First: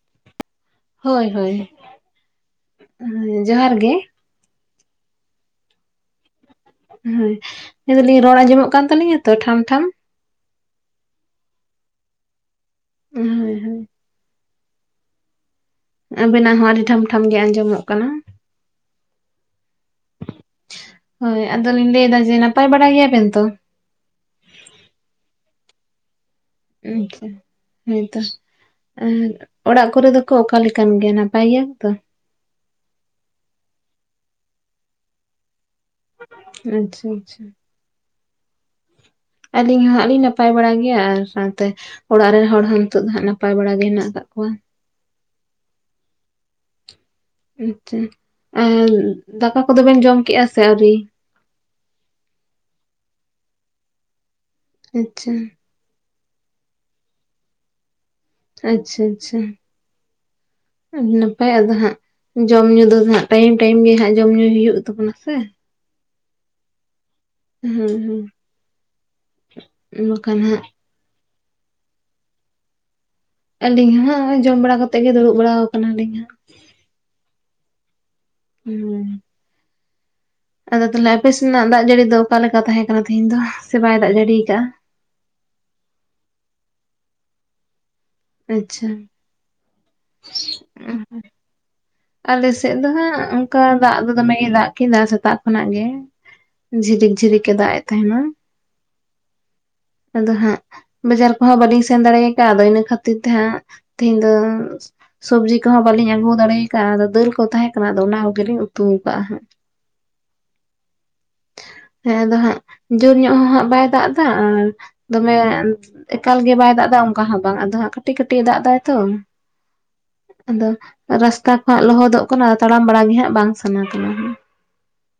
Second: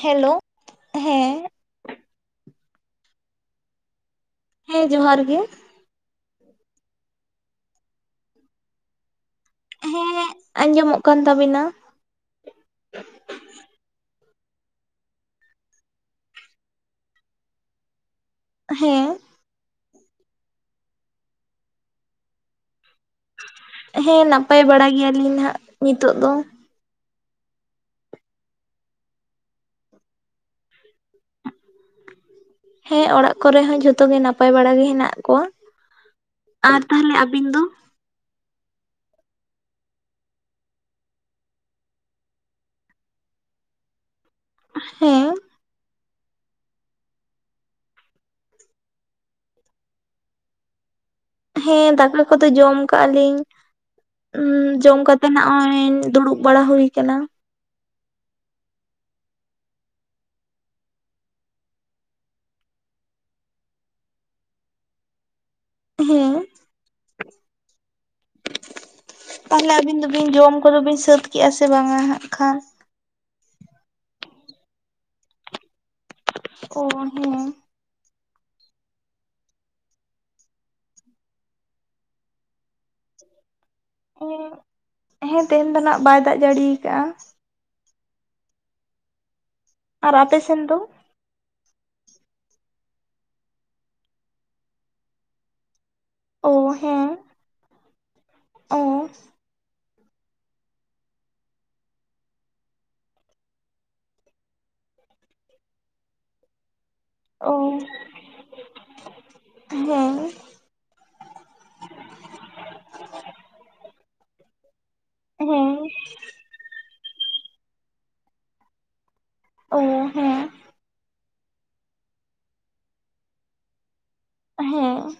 Hello ᱦᱳᱭ ᱦᱮᱸ ᱦᱳᱭ ᱡᱚᱦᱟᱨ ᱜᱮ᱾ ᱦᱮᱸ ᱡᱚᱦᱟᱨ ᱜᱮ᱾ ᱦᱮᱸ ᱟᱫᱟᱞᱤᱧ ᱨᱚᱲ ᱟᱸᱡᱚᱢᱚᱜ ᱠᱟᱱ ᱛᱟᱞᱤᱧᱟ ᱛᱚ ᱴᱷᱟᱢ ᱴᱷᱟᱢ᱾ ᱦᱮᱻᱻᱟᱸᱡᱚᱢᱚᱜ ᱠᱟᱱ ᱛᱟᱵᱤᱱᱟ᱾ ᱦᱳᱭ ᱦᱳᱭ᱾ ᱟᱵᱮᱱᱟᱜ ᱦᱚᱸ ᱟᱹᱰᱤ ᱴᱷᱟᱢ ᱴᱷᱟᱢ ᱜᱮ ᱟᱸᱡᱚᱢᱚᱜ ᱠᱟᱱᱟ᱾ ᱦᱮᱸ᱾ ᱦᱳᱭ, ᱟᱫᱚ ᱞᱤᱧ ᱞᱟᱹᱭ ᱮᱫᱟ ᱡᱮ ᱱᱟᱯᱟᱭ ᱵᱟᱲᱟ ᱜᱮᱭᱟ ᱵᱮᱱ ᱛᱚ? ᱦᱮᱸ, ᱱᱟᱯᱟᱭ ᱵᱟᱲᱟ ᱜᱮᱭᱟᱞᱤᱧ ᱱᱟᱸᱜ ᱱᱤᱛᱚᱜ ᱫᱚ᱾ ᱟᱪᱪᱷᱟ, ᱦᱮᱸᱛᱚ᱾ ᱟᱨ ᱚᱲᱟᱜ ᱠᱚᱨᱮ ᱫᱚᱠᱚ ᱚᱠᱟ ᱞᱮᱠᱟᱱ ᱜᱮᱭᱟ, ᱱᱟᱯᱟᱭ ᱜᱮᱭᱟ ᱛᱚ? ᱦᱮᱸ ᱚᱲᱟᱜ ᱠᱚᱨᱮ ᱦᱚᱸ ᱡᱷᱚᱛᱚ ᱜᱮ ᱱᱟᱯᱟᱭ ᱵᱟᱲᱟ ᱜᱮ ᱦᱮᱱᱟᱜ ᱠᱚᱣᱟ ᱛᱚ ᱟᱨ ᱟᱪᱪᱷᱟ ᱛᱟᱦᱞᱮ ᱟᱪᱪᱷᱟ ᱟᱵᱤᱱ ᱫᱚ? ᱟᱹᱞᱤᱧ ᱦᱚᱸ ᱟᱰᱤ ᱱᱟᱯᱟᱭ ᱵᱟᱲᱟ ᱜᱮᱭᱟ ᱟᱨ ᱥᱟᱶᱛᱮ ᱚᱲᱟᱜ ᱨᱮᱱ ᱦᱚᱲ ᱦᱚᱸ ᱱᱤᱛᱚᱜ ᱫᱚ ᱦᱟᱜ ᱱᱟᱯᱟᱭ ᱵᱟᱲᱟ ᱜᱮ ᱦᱮᱱᱟᱜ ᱟᱠᱟᱜ ᱠᱚᱣᱟ᱾ ᱦᱮᱸ᱾ ᱟᱪᱪᱷᱟ ᱟᱨ ᱫᱟᱠᱟ ᱠᱚᱫᱚᱵᱮᱱ ᱡᱚᱢ ᱠᱮᱫᱮᱜᱼᱟ ᱥᱮ ᱟᱹᱣᱨᱤ᱾ ᱦᱮᱸ ᱫᱟᱠᱟ ᱠᱚᱫᱚ ᱡᱚᱢ ᱠᱟᱜᱼᱟ ᱞᱤᱧ ᱩᱻᱻ ᱡᱚᱢ ᱠᱟᱛᱮ ᱟᱪᱪᱷᱟ ᱱᱚᱜᱼᱚᱭ ᱫᱩᱲᱩᱵ ᱵᱟᱲᱟ ᱦᱩᱭ ᱟᱠᱟᱱᱟ᱾ ᱟᱪᱪᱷᱟ ᱟᱪᱪᱷᱟ ᱟᱹᱰᱤ ᱱᱟᱯᱟᱭ ᱟᱫᱚ ᱦᱟᱸᱜ ᱡᱚᱢ ᱧᱩ ᱫᱚ ᱦᱟᱜ ᱴᱟᱭᱤᱢ ᱴᱟᱭᱤᱢ ᱜᱮ ᱦᱟᱜ ᱡᱚᱢ ᱧᱩᱭ ᱦᱩᱭᱩᱜ ᱛᱟᱵᱚᱱᱟ ᱥᱮ ᱦᱮᱸ᱾ ᱦᱮᱸ ᱦᱮᱸ᱾ ᱛᱟᱦᱚᱞᱮ ᱟᱵᱤᱱ ᱫᱚᱵᱤᱱ ᱵᱟᱠᱷᱟᱱ ᱡᱚᱢ ᱦᱟᱸᱜ ᱠᱚᱫᱚ ᱵᱤᱱ ᱥᱟᱹᱛ ᱠᱮᱫᱮᱜᱼᱟ ᱥᱮ ᱵᱟᱝᱼᱟ ᱦᱟᱸᱜ ᱠᱷᱟᱱ ᱟᱹᱞᱤᱧ ᱦᱚ ᱡᱚᱢ ᱵᱟᱲᱟ ᱠᱟᱛᱮᱜ ᱜᱮ ᱫᱩᱲᱩᱵ ᱵᱟᱲᱟ ᱟᱠᱟᱱ ᱟᱞᱤᱧ ᱦᱟᱸᱜ᱾ ᱳ ᱦᱚᱸ᱾ ᱦᱩᱸ᱾ ᱟᱫᱚ ᱛᱟᱦᱚᱞᱮ ᱟᱯᱮᱥᱮᱱᱟᱜ ᱫᱟᱜ ᱡᱟᱹᱲᱤ ᱫᱚ ᱚᱠᱟᱞᱮᱠᱟ ᱛᱟᱦᱮᱸ ᱠᱟᱱᱟ? ᱛᱮᱦᱤᱧ ᱫᱚ ᱥᱮ ᱵᱟᱭ ᱫᱟᱜ ᱡᱟᱹᱲᱤᱭᱟ ᱟᱠᱟᱫᱼᱟ᱾ ᱦᱮᱸ ᱛᱮᱦᱮᱧ ᱫᱚ ᱱᱟᱜ ᱵᱟᱭ ᱫᱟᱜ ᱡᱟᱹᱲᱤᱭᱟ ᱟᱠᱟᱫᱼᱟ᱾ ᱟᱪᱪᱷᱟ᱾ ᱟᱨ ᱟᱯᱮ ᱥᱮᱱ ᱫᱚ? ᱦᱩ᱾ ᱟᱞᱮᱥᱮᱫ ᱫᱚ ᱦᱟᱸᱜ ᱚᱱᱠᱟ ᱫᱟᱜ ᱫᱚ ᱫᱚᱢᱮᱜᱮᱭ ᱫᱟᱜ ᱠᱮᱫᱟ᱾ ᱥᱮᱛᱟᱜ ᱠᱷᱚᱱᱟᱜ ᱜᱮ ᱚ ᱡᱷᱤᱨᱤᱠ ᱡᱷᱤᱨᱤᱠ ᱮ ᱫᱟᱜ ᱮ ᱛᱟᱦᱮᱱᱟ᱾ ᱚᱸ᱾ ᱟᱫᱚ ᱦᱟᱸᱜ ᱵᱟᱡᱟᱨ ᱠᱚᱦᱚᱸ ᱵᱟᱹᱞᱤᱧ ᱥᱮᱱ ᱫᱟᱲᱮ ᱟᱠᱟᱜᱼᱟ᱾ ᱟᱫᱚ ᱤᱱᱟᱹ ᱠᱷᱟᱹᱛᱤᱨ ᱛᱮ ᱦᱟᱸᱜ ᱛᱮᱦᱤᱧ ᱫᱚ ᱥᱚᱵᱽᱡᱤ ᱠᱚᱦᱚᱸ ᱵᱟᱹᱞᱤᱧ ᱟᱹᱜᱩ ᱫᱟᱲᱮ ᱟᱠᱟᱫᱼᱟ᱾ ᱫᱟᱹᱞ ᱠᱚ ᱚ ᱛᱟᱦᱮᱸ ᱠᱟᱱᱟ᱾ ᱟᱫᱚ ᱚᱱᱟ ᱠᱚᱜᱮ ᱞᱤᱧ ᱩᱛᱩ ᱟᱠᱟᱫᱼᱟ ᱦᱟᱸᱜ᱾ ᱦᱮᱸ ᱦᱮᱸ ᱟᱫᱚ ᱦᱟᱸᱜ ᱡᱳᱨ ᱧᱚᱜ ᱦᱚᱸ ᱦᱟᱸᱜ ᱵᱟᱭ ᱫᱟᱜ ᱮᱫᱟ ᱟᱨ ᱫᱚᱢᱮ ᱦᱮᱸ ᱮᱠᱟᱞ ᱜᱮ ᱵᱟᱭ ᱫᱟᱜ ᱮᱫᱟ᱾ ᱚᱱᱠᱟ ᱦᱚᱸ ᱵᱟᱝ ᱟᱫᱚ ᱦᱟᱸᱜ ᱠᱟᱹᱴᱤᱡ ᱠᱟᱹᱴᱤᱡ ᱮ ᱫᱟᱜᱽ ᱮᱫᱟᱭ ᱛᱚ᱾ ᱚ ᱦᱮᱸ ᱦᱮᱸ ᱟᱫᱚ ᱨᱟᱥᱛᱟ ᱠᱚ ᱦᱟᱜ ᱞᱚᱦᱚᱫᱚᱜ ᱠᱟᱱᱟ᱾ ᱛᱟᱲᱟᱢ ᱵᱟᱲᱟ ᱜᱮ ᱦᱟᱸᱜ ᱵᱟᱝ ᱥᱟᱱᱟ ᱠᱟᱱᱟ᱾ ᱦᱮᱸ᱾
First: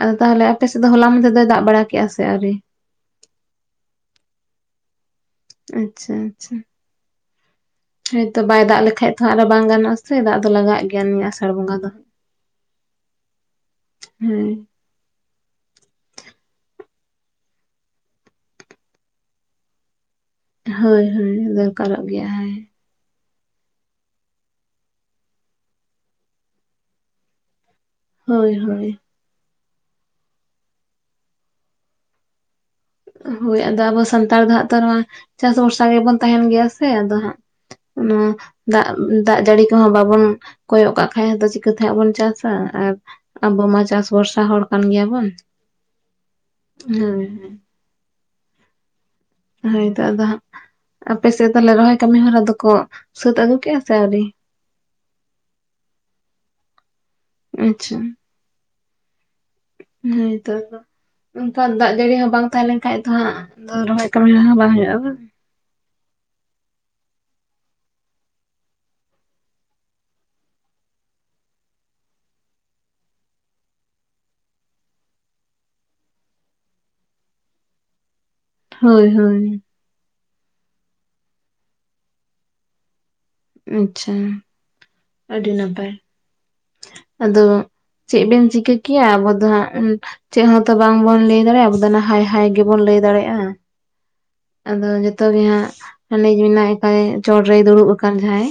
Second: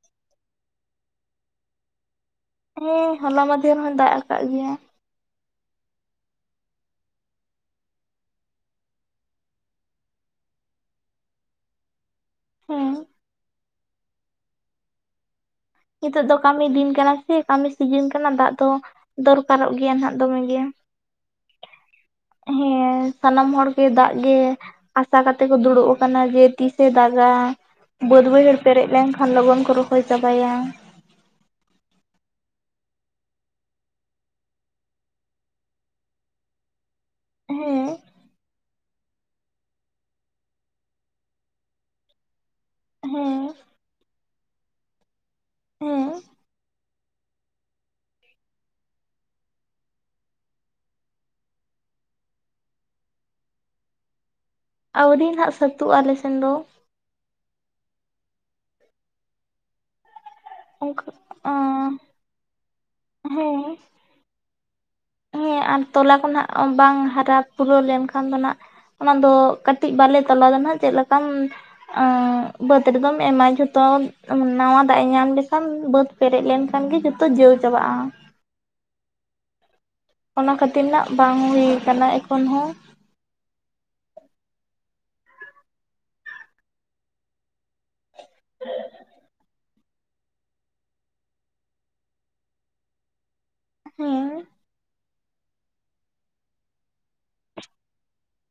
ᱟᱫᱚ ᱛᱟᱦᱞᱮ ᱟᱯᱮ ᱥᱮᱫ ᱫᱚ ᱦᱚᱞᱟ ᱢᱽᱫᱷᱮ ᱫᱚᱭ ᱫᱟᱜ ᱵᱟᱲᱟ ᱠᱮᱜᱼᱟ ᱥᱮ ᱟᱹᱣᱨᱤ? ᱦᱮᱸ ᱦᱚᱞᱟ ᱢᱟᱫᱷᱮᱨ ᱦᱚᱸ ᱫᱟᱜ ᱟᱠᱟᱫ ᱜᱮᱭᱟ᱾ ᱟᱪᱪᱷᱟ, ᱟᱪᱪᱷᱟ᱾ ᱦᱳᱭᱛᱚ ᱵᱟᱭ ᱫᱟᱜ ᱞᱮᱠᱷᱟᱡ ᱛᱚ᱾ ᱟᱨᱚ ᱵᱟᱝ ᱜᱟᱱᱚᱜᱼᱟ ᱥᱮ ᱫᱟᱜ ᱫᱚ ᱞᱟᱜᱟᱜ ᱜᱮᱭᱟ᱾ ᱱᱤᱭᱟᱹ ᱟᱹᱥᱟᱲ ᱵᱚᱸᱜᱟ ᱫᱚ ᱦᱮᱸ᱾ ᱦᱮᱸ᱾ ᱱᱤᱛᱚᱜ ᱫᱚ ᱠᱟᱹᱢᱤ ᱫᱤᱱ ᱠᱟᱱᱟ ᱥᱮ ᱠᱟᱹᱢᱤ ᱥᱤᱡᱤᱱ ᱠᱟᱱᱟ ᱫᱟᱜ ᱫᱚ ᱫᱚᱨᱠᱟᱨᱚᱜ ᱜᱮᱭᱟ ᱱᱷᱟᱜ ᱫᱚᱢᱮ ᱜᱮ ᱦᱳᱭ ᱦᱳᱭ ᱫᱚᱨᱠᱟᱨᱚᱜ ᱜᱮᱭᱟ᱾ ᱦᱳᱭ ᱦᱮᱸ ᱥᱟᱱᱟᱢ ᱦᱚᱲ ᱜᱮ ᱫᱟᱜ ᱜᱮ ᱟᱥᱟ ᱠᱟᱛᱮ ᱠᱚ ᱫᱩᱲᱩᱵ ᱠᱟᱱᱟ ᱡᱮ ᱛᱤᱥ ᱮ ᱫᱟᱜ-ᱟ ᱵᱟᱹᱫ ᱦᱳᱭ ᱵᱟᱹᱭᱦᱟᱹᱲ ᱯᱮᱨᱮᱡ ᱦᱳᱭ ᱞᱮᱱᱠᱷᱟᱱ ᱞᱚᱜᱚᱱ ᱠᱚ ᱨᱚᱦᱚᱭ ᱪᱟᱵᱟᱭᱟ᱾ ᱦᱳᱭ ᱟᱫᱚ ᱟᱵᱚ ᱥᱟᱱᱛᱟᱲ ᱫᱚ ᱦᱟᱸᱜ ᱛᱚ ᱱᱚᱣᱟ ᱪᱟᱥ ᱵᱷᱚᱨᱥᱟ ᱜᱮᱵᱚᱱ ᱛᱟᱦᱮᱱ ᱜᱮᱭᱟ ᱥᱮ ᱟᱫᱚ ᱦᱮᱸ ᱚᱱᱟ ᱫᱟᱜ ᱫᱟᱜ ᱡᱟᱹᱲᱤ ᱠᱚᱦᱚᱸ ᱵᱟᱵᱚᱱ ᱠᱚᱭᱚᱜ ᱠᱟᱜ ᱠᱷᱟᱡ ᱟᱫᱚ ᱪᱤᱠᱟᱹᱛᱮ ᱦᱟᱜ ᱵᱚᱱ ᱪᱟᱥ ᱟ᱾ ᱟᱨ ᱦᱮᱸ ᱟᱵᱚ ᱢᱟ ᱪᱟᱥ ᱵᱷᱚᱨᱥᱟ ᱦᱚᱲ ᱠᱟᱱ ᱜᱮᱭᱟᱵᱚᱱ᱾ ᱦᱮᱸ ᱦᱮᱸ ᱦᱳᱭᱛᱚ ᱟᱫᱚ ᱦᱟᱸᱜ ᱟᱯᱮᱥᱮᱫ ᱛᱟᱦᱚᱞᱮ ᱨᱚᱦᱚᱭ ᱠᱟᱹᱢᱤ ᱦᱚᱨᱟ ᱫᱚᱠᱚ ᱥᱟᱹᱛ ᱟᱹᱜᱩ ᱠᱮᱫ-ᱟ ᱥᱮ ᱟᱹᱣᱨᱤ? ᱟᱹᱣᱨᱤ ᱱᱟᱦᱟᱜ ᱥᱟᱣᱛᱮ ᱟᱜ-ᱟ ᱟᱞᱮ ᱥᱮᱱ ᱫᱚ ᱟᱪᱪᱷᱟ ᱦᱳᱭᱛᱚ ᱚᱱᱠᱟ ᱚᱱᱠᱟ ᱟᱸ ᱫᱟᱜ ᱡᱟᱹᱲᱤ ᱦᱚᱸ ᱵᱟᱝ ᱛᱟᱦᱮᱸᱞᱱᱠᱷᱟᱱᱡ ᱫᱚ ᱦᱟᱸᱜ ᱦᱮᱸ ᱨᱚᱦᱚᱭ [unintelligible] ᱵᱟᱦᱟ [unintelligible] ᱦᱮᱸ ᱟᱨ ᱛᱚᱞᱟ ᱠᱚ ᱱᱷᱟᱜ ᱵᱟᱝ ᱦᱟᱨᱟ ᱯᱩᱨᱟᱹᱣ ᱞᱮᱱᱠᱷᱟᱱ ᱫᱚ ᱦᱟᱸᱱ ᱟᱜ ᱚᱱᱟ ᱫᱚ ᱠᱟᱹᱴᱤᱡ ᱵᱟᱞᱮ ᱛᱚᱞᱟ ᱫᱚ ᱱᱷᱟᱜ ᱪᱮᱫ ᱞᱮᱠᱟᱢ ᱚᱻ ᱵᱟᱹᱫᱽ ᱨᱮᱫᱚᱢ ᱮᱢᱟ ᱡᱷᱚᱛᱚ ᱱᱟᱣᱟ ᱫᱟᱜ ᱮ ᱧᱟᱢ ᱞᱮᱠᱷᱟᱱ ᱵᱟᱹᱫᱽ ᱯᱮᱨᱮᱡ ᱞᱮᱱ ᱠᱷᱟᱱ ᱜᱮ ᱡᱚᱛᱚ ᱡᱟᱹᱣ ᱪᱟᱵᱟᱜ-ᱟ᱾ ᱦᱳᱭ ᱦᱳᱭ ᱚᱱᱟ ᱠᱷᱟᱹᱛᱤᱨ ᱦᱟᱸᱜ ᱵᱟᱝ ᱦᱩᱭ ᱠᱟᱱᱟ ᱮᱠᱷᱚᱱ ᱦᱚᱸ ᱟᱪᱪᱷᱟ ᱟᱹᱰᱤ ᱱᱟᱯᱟᱭ, ᱟᱫᱚ ᱪᱮᱫ ᱵᱮᱱ ᱪᱤᱠᱟᱹ ᱠᱮᱭᱟ ᱟᱵᱚ ᱫᱚ ᱦᱟᱸᱜ ᱪᱮᱫ ᱦᱚᱸᱛᱚ ᱵᱟᱝᱵᱚᱱ ᱞᱟᱹᱭ ᱫᱟᱲᱮᱭᱟᱜ ᱟᱵᱚ ᱦᱟᱭ ᱦᱟᱭ ᱜᱮᱵᱚᱱ ᱞᱟᱹᱭ ᱫᱟᱲᱮᱭᱟᱜ-ᱟ᱾ ᱦᱮᱸ ᱟᱫᱚ ᱡᱚᱛᱚ ᱜᱮ ᱦᱟᱸᱜ ᱦᱟᱱᱮ ᱢᱮᱱᱟᱜ ᱪᱚᱴᱨᱮᱭ ᱫᱩᱲᱩᱵ ᱟᱠᱟᱱ ᱡᱟᱦᱟᱸᱭ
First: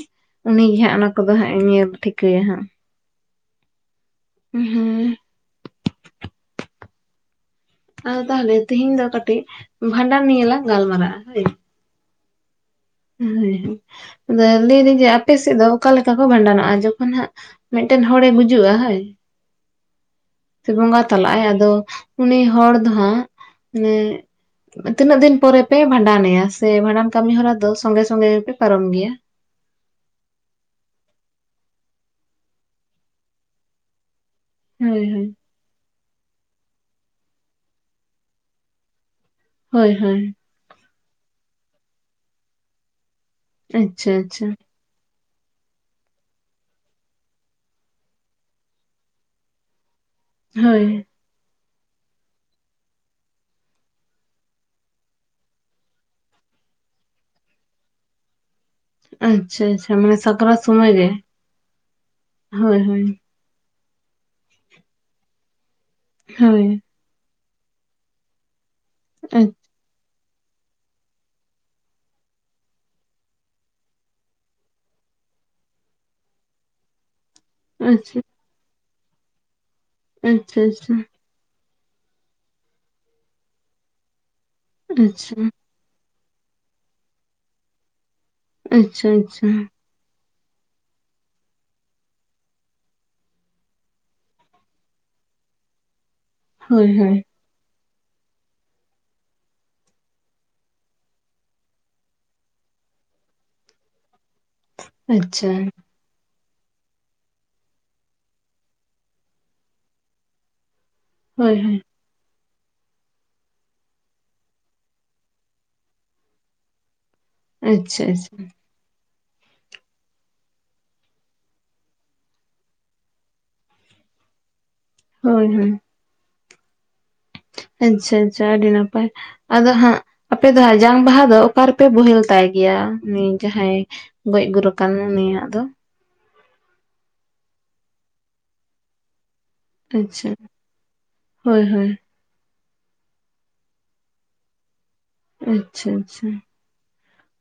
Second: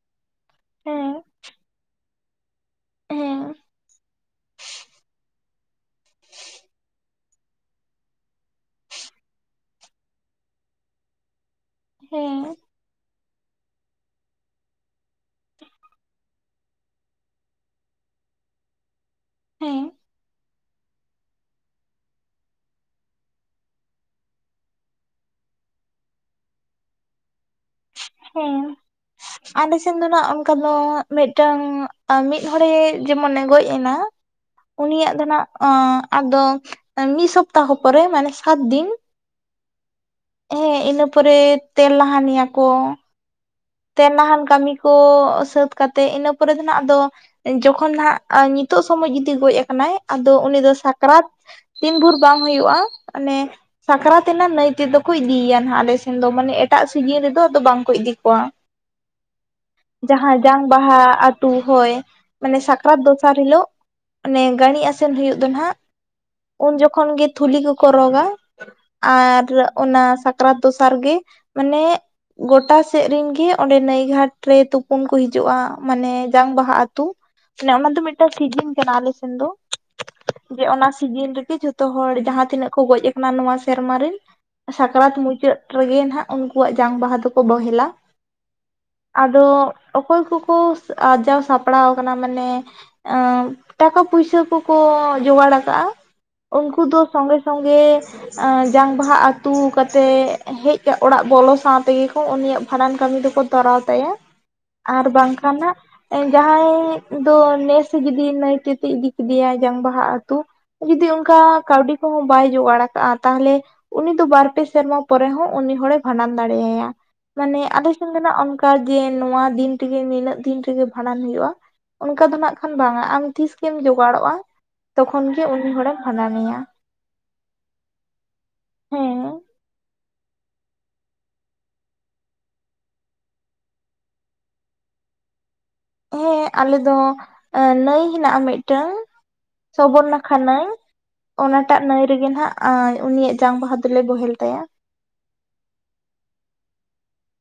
ᱩᱱᱤᱜᱮ ᱦᱟᱸᱜ ᱚᱱᱟ ᱦᱮᱸ ᱠᱚᱫᱚ ᱦᱟᱸᱜ ᱧᱮᱞ ᱴᱷᱤᱠᱟᱹᱭᱟ ᱦᱟᱸᱜ, ᱦᱮᱸ ᱦᱩᱸ [inaudible] ᱟᱫᱚ ᱛᱟᱦᱚᱞᱮ ᱛᱮᱦᱤᱧ ᱫᱚ ᱠᱟᱹᱴᱤᱡ ᱵᱷᱟᱰᱟᱱ ᱱᱤᱭᱮᱞᱟᱝ ᱜᱟᱞᱢᱟᱨᱟᱜ-ᱟ ᱦᱚᱭ ᱦᱮᱸ ᱦᱮᱸ ᱟᱫᱚ ᱞᱟᱹᱭᱫᱟᱹᱧ ᱡᱮ ᱟᱯᱮ ᱥᱮᱫ ᱫᱚ ᱚᱠᱟᱮ ᱞᱮᱠᱟ ᱠᱚ ᱵᱷᱟᱸᱰᱟᱱᱚᱜ-ᱟ ᱡᱚᱠᱷᱚᱱ ᱦᱟᱸᱜ ᱢᱤᱫᱴᱮᱱ ᱦᱚᱲᱮ ᱜᱩᱡᱩᱜ-ᱟ ᱦᱳᱭ ᱦᱮᱸ ᱥᱮ ᱵᱚᱸᱜᱟ ᱛᱟᱞᱟᱜ-ᱟᱭ ᱟᱫᱚ ᱩᱱᱤ ᱦᱚᱲ ᱫᱚᱦᱟᱸᱜ ᱢᱟᱱᱮ ᱛᱤᱱᱟᱹᱜ ᱫᱤᱱ ᱯᱚᱨᱮ ᱯᱮ ᱵᱷᱟᱸᱰᱟ ᱱᱮᱭᱟ ᱥᱮ ᱵᱷᱟᱸᱰᱟᱱ ᱠᱟᱹᱢᱤ ᱦᱚᱨᱟ ᱫᱚ ᱥᱚᱸᱜᱮ ᱥᱚᱸᱜᱮ ᱜᱮᱯᱮ ᱦᱮᱸ ᱯᱟᱨᱚᱢ ᱜᱮᱭᱟ᱾ ᱟᱞᱮ ᱥᱮᱱ ᱫᱚ ᱱᱟᱜ ᱚᱱᱠᱟ ᱫᱚ ᱢᱤᱫᱴᱟᱝ ᱢᱤᱫ ᱦᱚᱲᱮ ᱡᱮᱢᱚᱱᱮ ᱜᱚᱡ ᱮᱱᱟ [inaudible] ᱦᱳᱭ ᱩᱱᱤᱭᱟᱜ ᱫᱚ ᱦᱳᱭ᱾ ᱱᱟᱜ ᱟᱫᱚ ᱢᱤᱫ ᱥᱚᱯᱛᱟᱦᱚ ᱯᱚᱨᱮ ᱢᱟᱱᱮ ᱥᱟᱛ ᱫᱤᱱ ᱦᱳᱭ ᱦᱳᱭ ᱦᱮᱸ ᱤᱱᱟᱹ ᱯᱚᱨᱮ ᱛᱮᱞ ᱞᱟᱦᱟᱱᱤᱭᱟ ᱠᱚ, ᱟᱪᱪᱷᱟ ᱛᱮᱞᱱᱟᱦᱟᱱ ᱟᱪᱪᱷᱟ ᱠᱟᱹᱢᱤ ᱠᱚ ᱥᱟᱹᱛ ᱠᱟᱛᱮᱜ ᱤᱱᱟᱹ ᱯᱚᱨᱮ ᱫᱚ ᱱᱟᱜ ᱟᱫᱚ ᱡᱚᱠᱷᱚᱱ ᱦᱟᱜ ᱱᱤᱛᱚᱜ ᱥᱚᱢᱚᱭ ᱡᱩᱫᱤ ᱜᱚᱡ ᱟᱠᱟᱱᱟᱭ ᱟᱫᱚ ᱩᱱᱤ ᱫᱚ ᱦᱳᱭ ᱥᱟᱠᱨᱟᱛ ᱛᱤᱱ ᱵᱷᱳᱨ ᱵᱟᱝ ᱦᱩᱭᱩᱜ-ᱟ ᱚᱱᱮ ᱥᱟᱠᱨᱟᱛ ᱮᱱᱟ ᱱᱟᱹᱭ ᱛᱮᱫᱚ ᱠᱚ ᱤᱫᱤᱭᱮᱭᱟ ᱱᱟᱦᱟᱜ ᱟᱞᱮᱥᱮᱱ ᱫᱚ ᱢᱟᱱᱮ ᱮᱴᱟᱜ ᱥᱤᱡᱤᱱ ᱨᱮᱫᱚ ᱟᱫᱚ ᱵᱟᱝ ᱠᱚ ᱤᱫᱤ ᱠᱚᱣᱟ᱾ ᱟᱪᱪᱷᱟ ᱟᱪᱪᱷᱟ᱾ ᱢᱟᱱᱮ ᱡᱟᱦᱟᱸ ᱥᱟᱠᱨᱟᱛ ᱡᱟᱝ ᱥᱚᱢᱚᱭ ᱵᱟᱦᱟ ᱜᱮ? ᱟᱛᱩ ᱦᱳᱭ ᱢᱟᱱᱮ ᱦᱳᱭ ᱥᱟᱠᱨᱟᱛ ᱦᱳᱭ ᱫᱚᱥᱟᱨ ᱦᱤᱞᱳᱜ ᱚᱱᱮ ᱜᱟᱹᱲᱤ ᱟᱥᱮᱱ ᱦᱩᱭᱩᱜ ᱫᱚ ᱦᱟᱜ ᱦᱳᱭ ᱩᱱ ᱡᱚᱠᱷ ᱠᱷᱚᱱ ᱜᱮ ᱛᱷᱩᱞᱤ ᱠᱚᱠᱚ ᱨᱚᱜᱟ ᱟᱨ ᱟᱪᱪᱷᱟ ᱚᱱᱟ ᱥᱟᱠᱨᱟᱛ ᱫᱚᱥᱟᱨ ᱜᱮ ᱢᱟᱱᱮ ᱜᱚᱴᱟ ᱥᱮᱫ ᱨᱤᱱ ᱜᱮ ᱚᱸᱰᱮ ᱱᱟᱹᱭ ᱜᱷᱟᱴ ᱨᱮ ᱛᱩᱯᱩᱱ ᱠᱚ ᱦᱤᱡᱩᱜᱼᱟ ᱢᱟᱱᱮ ᱡᱟᱝ ᱵᱟᱦᱟ ᱟᱛᱩ ᱢᱟᱱᱮ ᱚᱱᱟ ᱫᱚ ᱟᱪᱪᱷᱟ ᱢᱤᱫᱴᱟᱝ ᱥᱤᱡᱤᱱ ᱠᱟᱱᱟ ᱟᱞᱮ ᱥᱮᱱ ᱫᱚ ᱡᱮ ᱚᱱᱟ ᱟᱪᱪᱷᱟ ᱥᱤᱡᱤᱱ ᱨᱮᱜᱮ ᱡᱷᱚ ᱡᱚᱛᱚ ᱦᱚᱲ ᱡᱟᱦᱟᱸ ᱛᱤᱱᱟᱹᱜ ᱠᱚ ᱜᱚᱡ ᱟᱠᱟᱱᱟ ᱱᱚᱣᱟ ᱥᱮᱨᱢᱟ ᱨᱮᱱ ᱥᱟᱠᱨᱟᱛ ᱟᱪᱪᱷᱟ ᱢᱩᱪᱟᱹᱫ ᱨᱮᱜᱮ ᱱᱟᱦᱟᱜ ᱩᱱᱠᱩᱣᱟᱜ ᱡᱟᱝ ᱵᱟᱦᱟ ᱫᱚᱠᱚ ᱵᱚᱦᱮᱞᱟ᱾ ᱟᱪᱪᱷᱟ ᱟᱫᱚ ᱟᱪᱪᱷᱟ ᱚᱠᱚᱭ ᱠᱚᱠᱚ ᱟᱨᱡᱟᱣ ᱥᱟᱯᱲᱟᱣ ᱟᱠᱟᱱᱟ ᱢᱟᱱᱮ ᱴᱟᱠᱟ ᱯᱩᱭᱥᱟᱹ ᱠᱚᱠᱚ ᱡᱚᱜᱟᱲ ᱠᱟᱜᱼᱟ ᱩᱱᱠᱩ ᱦᱳᱭ ᱫᱚ ᱦᱳᱭ ᱥᱚᱸᱜᱮ ᱥᱚᱸᱝᱜᱮ ᱡᱟᱝ ᱵᱟᱦᱟ ᱟᱹᱛᱩ ᱠᱟᱛᱮᱫ ᱦᱮᱡ ᱚᱲᱟᱜ ᱵᱚᱞᱚ ᱥᱟᱶ ᱛᱮᱜᱮ ᱠᱚ ᱩᱱᱤᱭᱟᱜ ᱵᱷᱟᱸᱰᱟᱱ ᱠᱟᱹᱢᱤ ᱫᱚ ᱠᱚ ᱛᱚᱨᱟᱣ ᱛᱟᱭᱟ ᱟᱨ ᱟᱪᱪᱷᱟ ᱵᱟᱝᱠᱷᱟᱱ ᱦᱟᱜ ᱡᱟᱦᱟᱸᱭ ᱫᱚ ᱱᱮᱥ ᱡᱩᱫᱤ ᱱᱟᱹᱭᱛᱮ ᱤᱫᱤ ᱠᱮᱫᱮᱭᱟ ᱡᱟᱝ ᱵᱟᱦᱟ ᱟᱹᱛᱩ ᱡᱩᱫᱤ ᱚᱱᱠᱟ ᱦᱳᱭ ᱦᱳᱭ ᱠᱟᱹᱣᱰᱤ ᱠᱚᱦᱚᱸ ᱵᱟᱭ ᱡᱚᱜᱟᱲ ᱠᱟᱜᱼᱟ ᱛᱟᱦᱚᱞᱮ ᱩᱱᱤ ᱫᱚ ᱵᱟᱨ ᱯᱮ ᱥᱮᱨᱢᱟ ᱯᱚᱨᱮ ᱦᱚᱸ ᱩᱱᱤ ᱦᱚᱲᱮ ᱵᱷᱟᱸᱰᱟᱱ ᱫᱟᱲᱮ ᱭᱟᱭᱟ ᱢᱟᱱᱮ ᱟᱞᱮ ᱟᱪᱪᱷᱟ ᱥᱮᱱ ᱫᱚ ᱱᱟᱜ ᱟᱪᱪᱷᱟ ᱚᱱᱠᱟ ᱜᱮ ᱱᱚᱣᱟ ᱫᱤᱱ ᱨᱮᱜᱮ ᱱᱤᱱᱟᱹᱜ ᱫᱤᱱ ᱛᱮᱜᱮ ᱵᱷᱟᱸᱰᱟᱱ ᱦᱩᱭᱩᱜᱼᱟ ᱚᱱᱠᱟ ᱫᱚ ᱱᱟᱜᱠᱷᱟᱱ ᱵᱟᱝᱟ ᱟᱢ ᱛᱤᱥᱜᱮᱢ ᱡᱚᱜᱟᱲᱚᱜᱼᱟ ᱛᱚᱠᱷᱚᱱ ᱜᱮ ᱦᱳᱭ ᱩᱱᱤ ᱦᱳᱭ ᱦᱚᱲᱮᱢ ᱵᱷᱟᱸᱰᱟᱱᱮᱭᱟ᱾ ᱟᱪᱪᱷᱟ ᱟᱪᱪᱷᱟ ᱟᱹᱰᱤ ᱱᱟᱯᱟᱭ᱾ ᱦᱮᱸ ᱟᱫᱚ ᱦᱟᱸᱜ ᱟᱯᱮ ᱫᱚᱦᱟᱸᱜ ᱡᱟᱝ ᱵᱟᱦᱟ ᱫᱚ ᱚᱠᱟ ᱨᱮᱯᱮ ᱵᱳᱦᱮᱞ ᱛᱟᱭ ᱜᱮᱭᱟ ᱩᱱᱤ ᱡᱟᱦᱟᱸᱭ ᱜᱚᱡ ᱜᱩᱨ ᱟᱠᱟᱱ ᱱᱤᱭᱟᱜ ᱫᱚ ᱾ ᱦᱮᱸ ᱟᱞᱮ ᱫᱚ ᱱᱟᱹᱭ ᱦᱮᱱᱟᱜᱼᱟ ᱢᱤᱫᱴᱟᱝ ᱥᱚᱵᱚᱨ ᱟᱪᱪᱷᱟ ᱱᱟᱠᱷᱟ ᱱᱟᱹᱭ ᱦᱳᱭ ᱚᱱᱟᱴᱟᱜ ᱦᱳᱭ ᱱᱟᱹᱭ ᱨᱮᱜᱮ ᱱᱟᱜ ᱩᱱᱤᱭᱟᱜ ᱡᱟᱝ ᱵᱟᱦᱟ ᱫᱚᱞᱮ ᱵᱚᱦᱮᱞ ᱛᱟᱭᱟ᱾ ᱟᱪᱪᱷᱟ ᱟᱪᱪᱷᱟ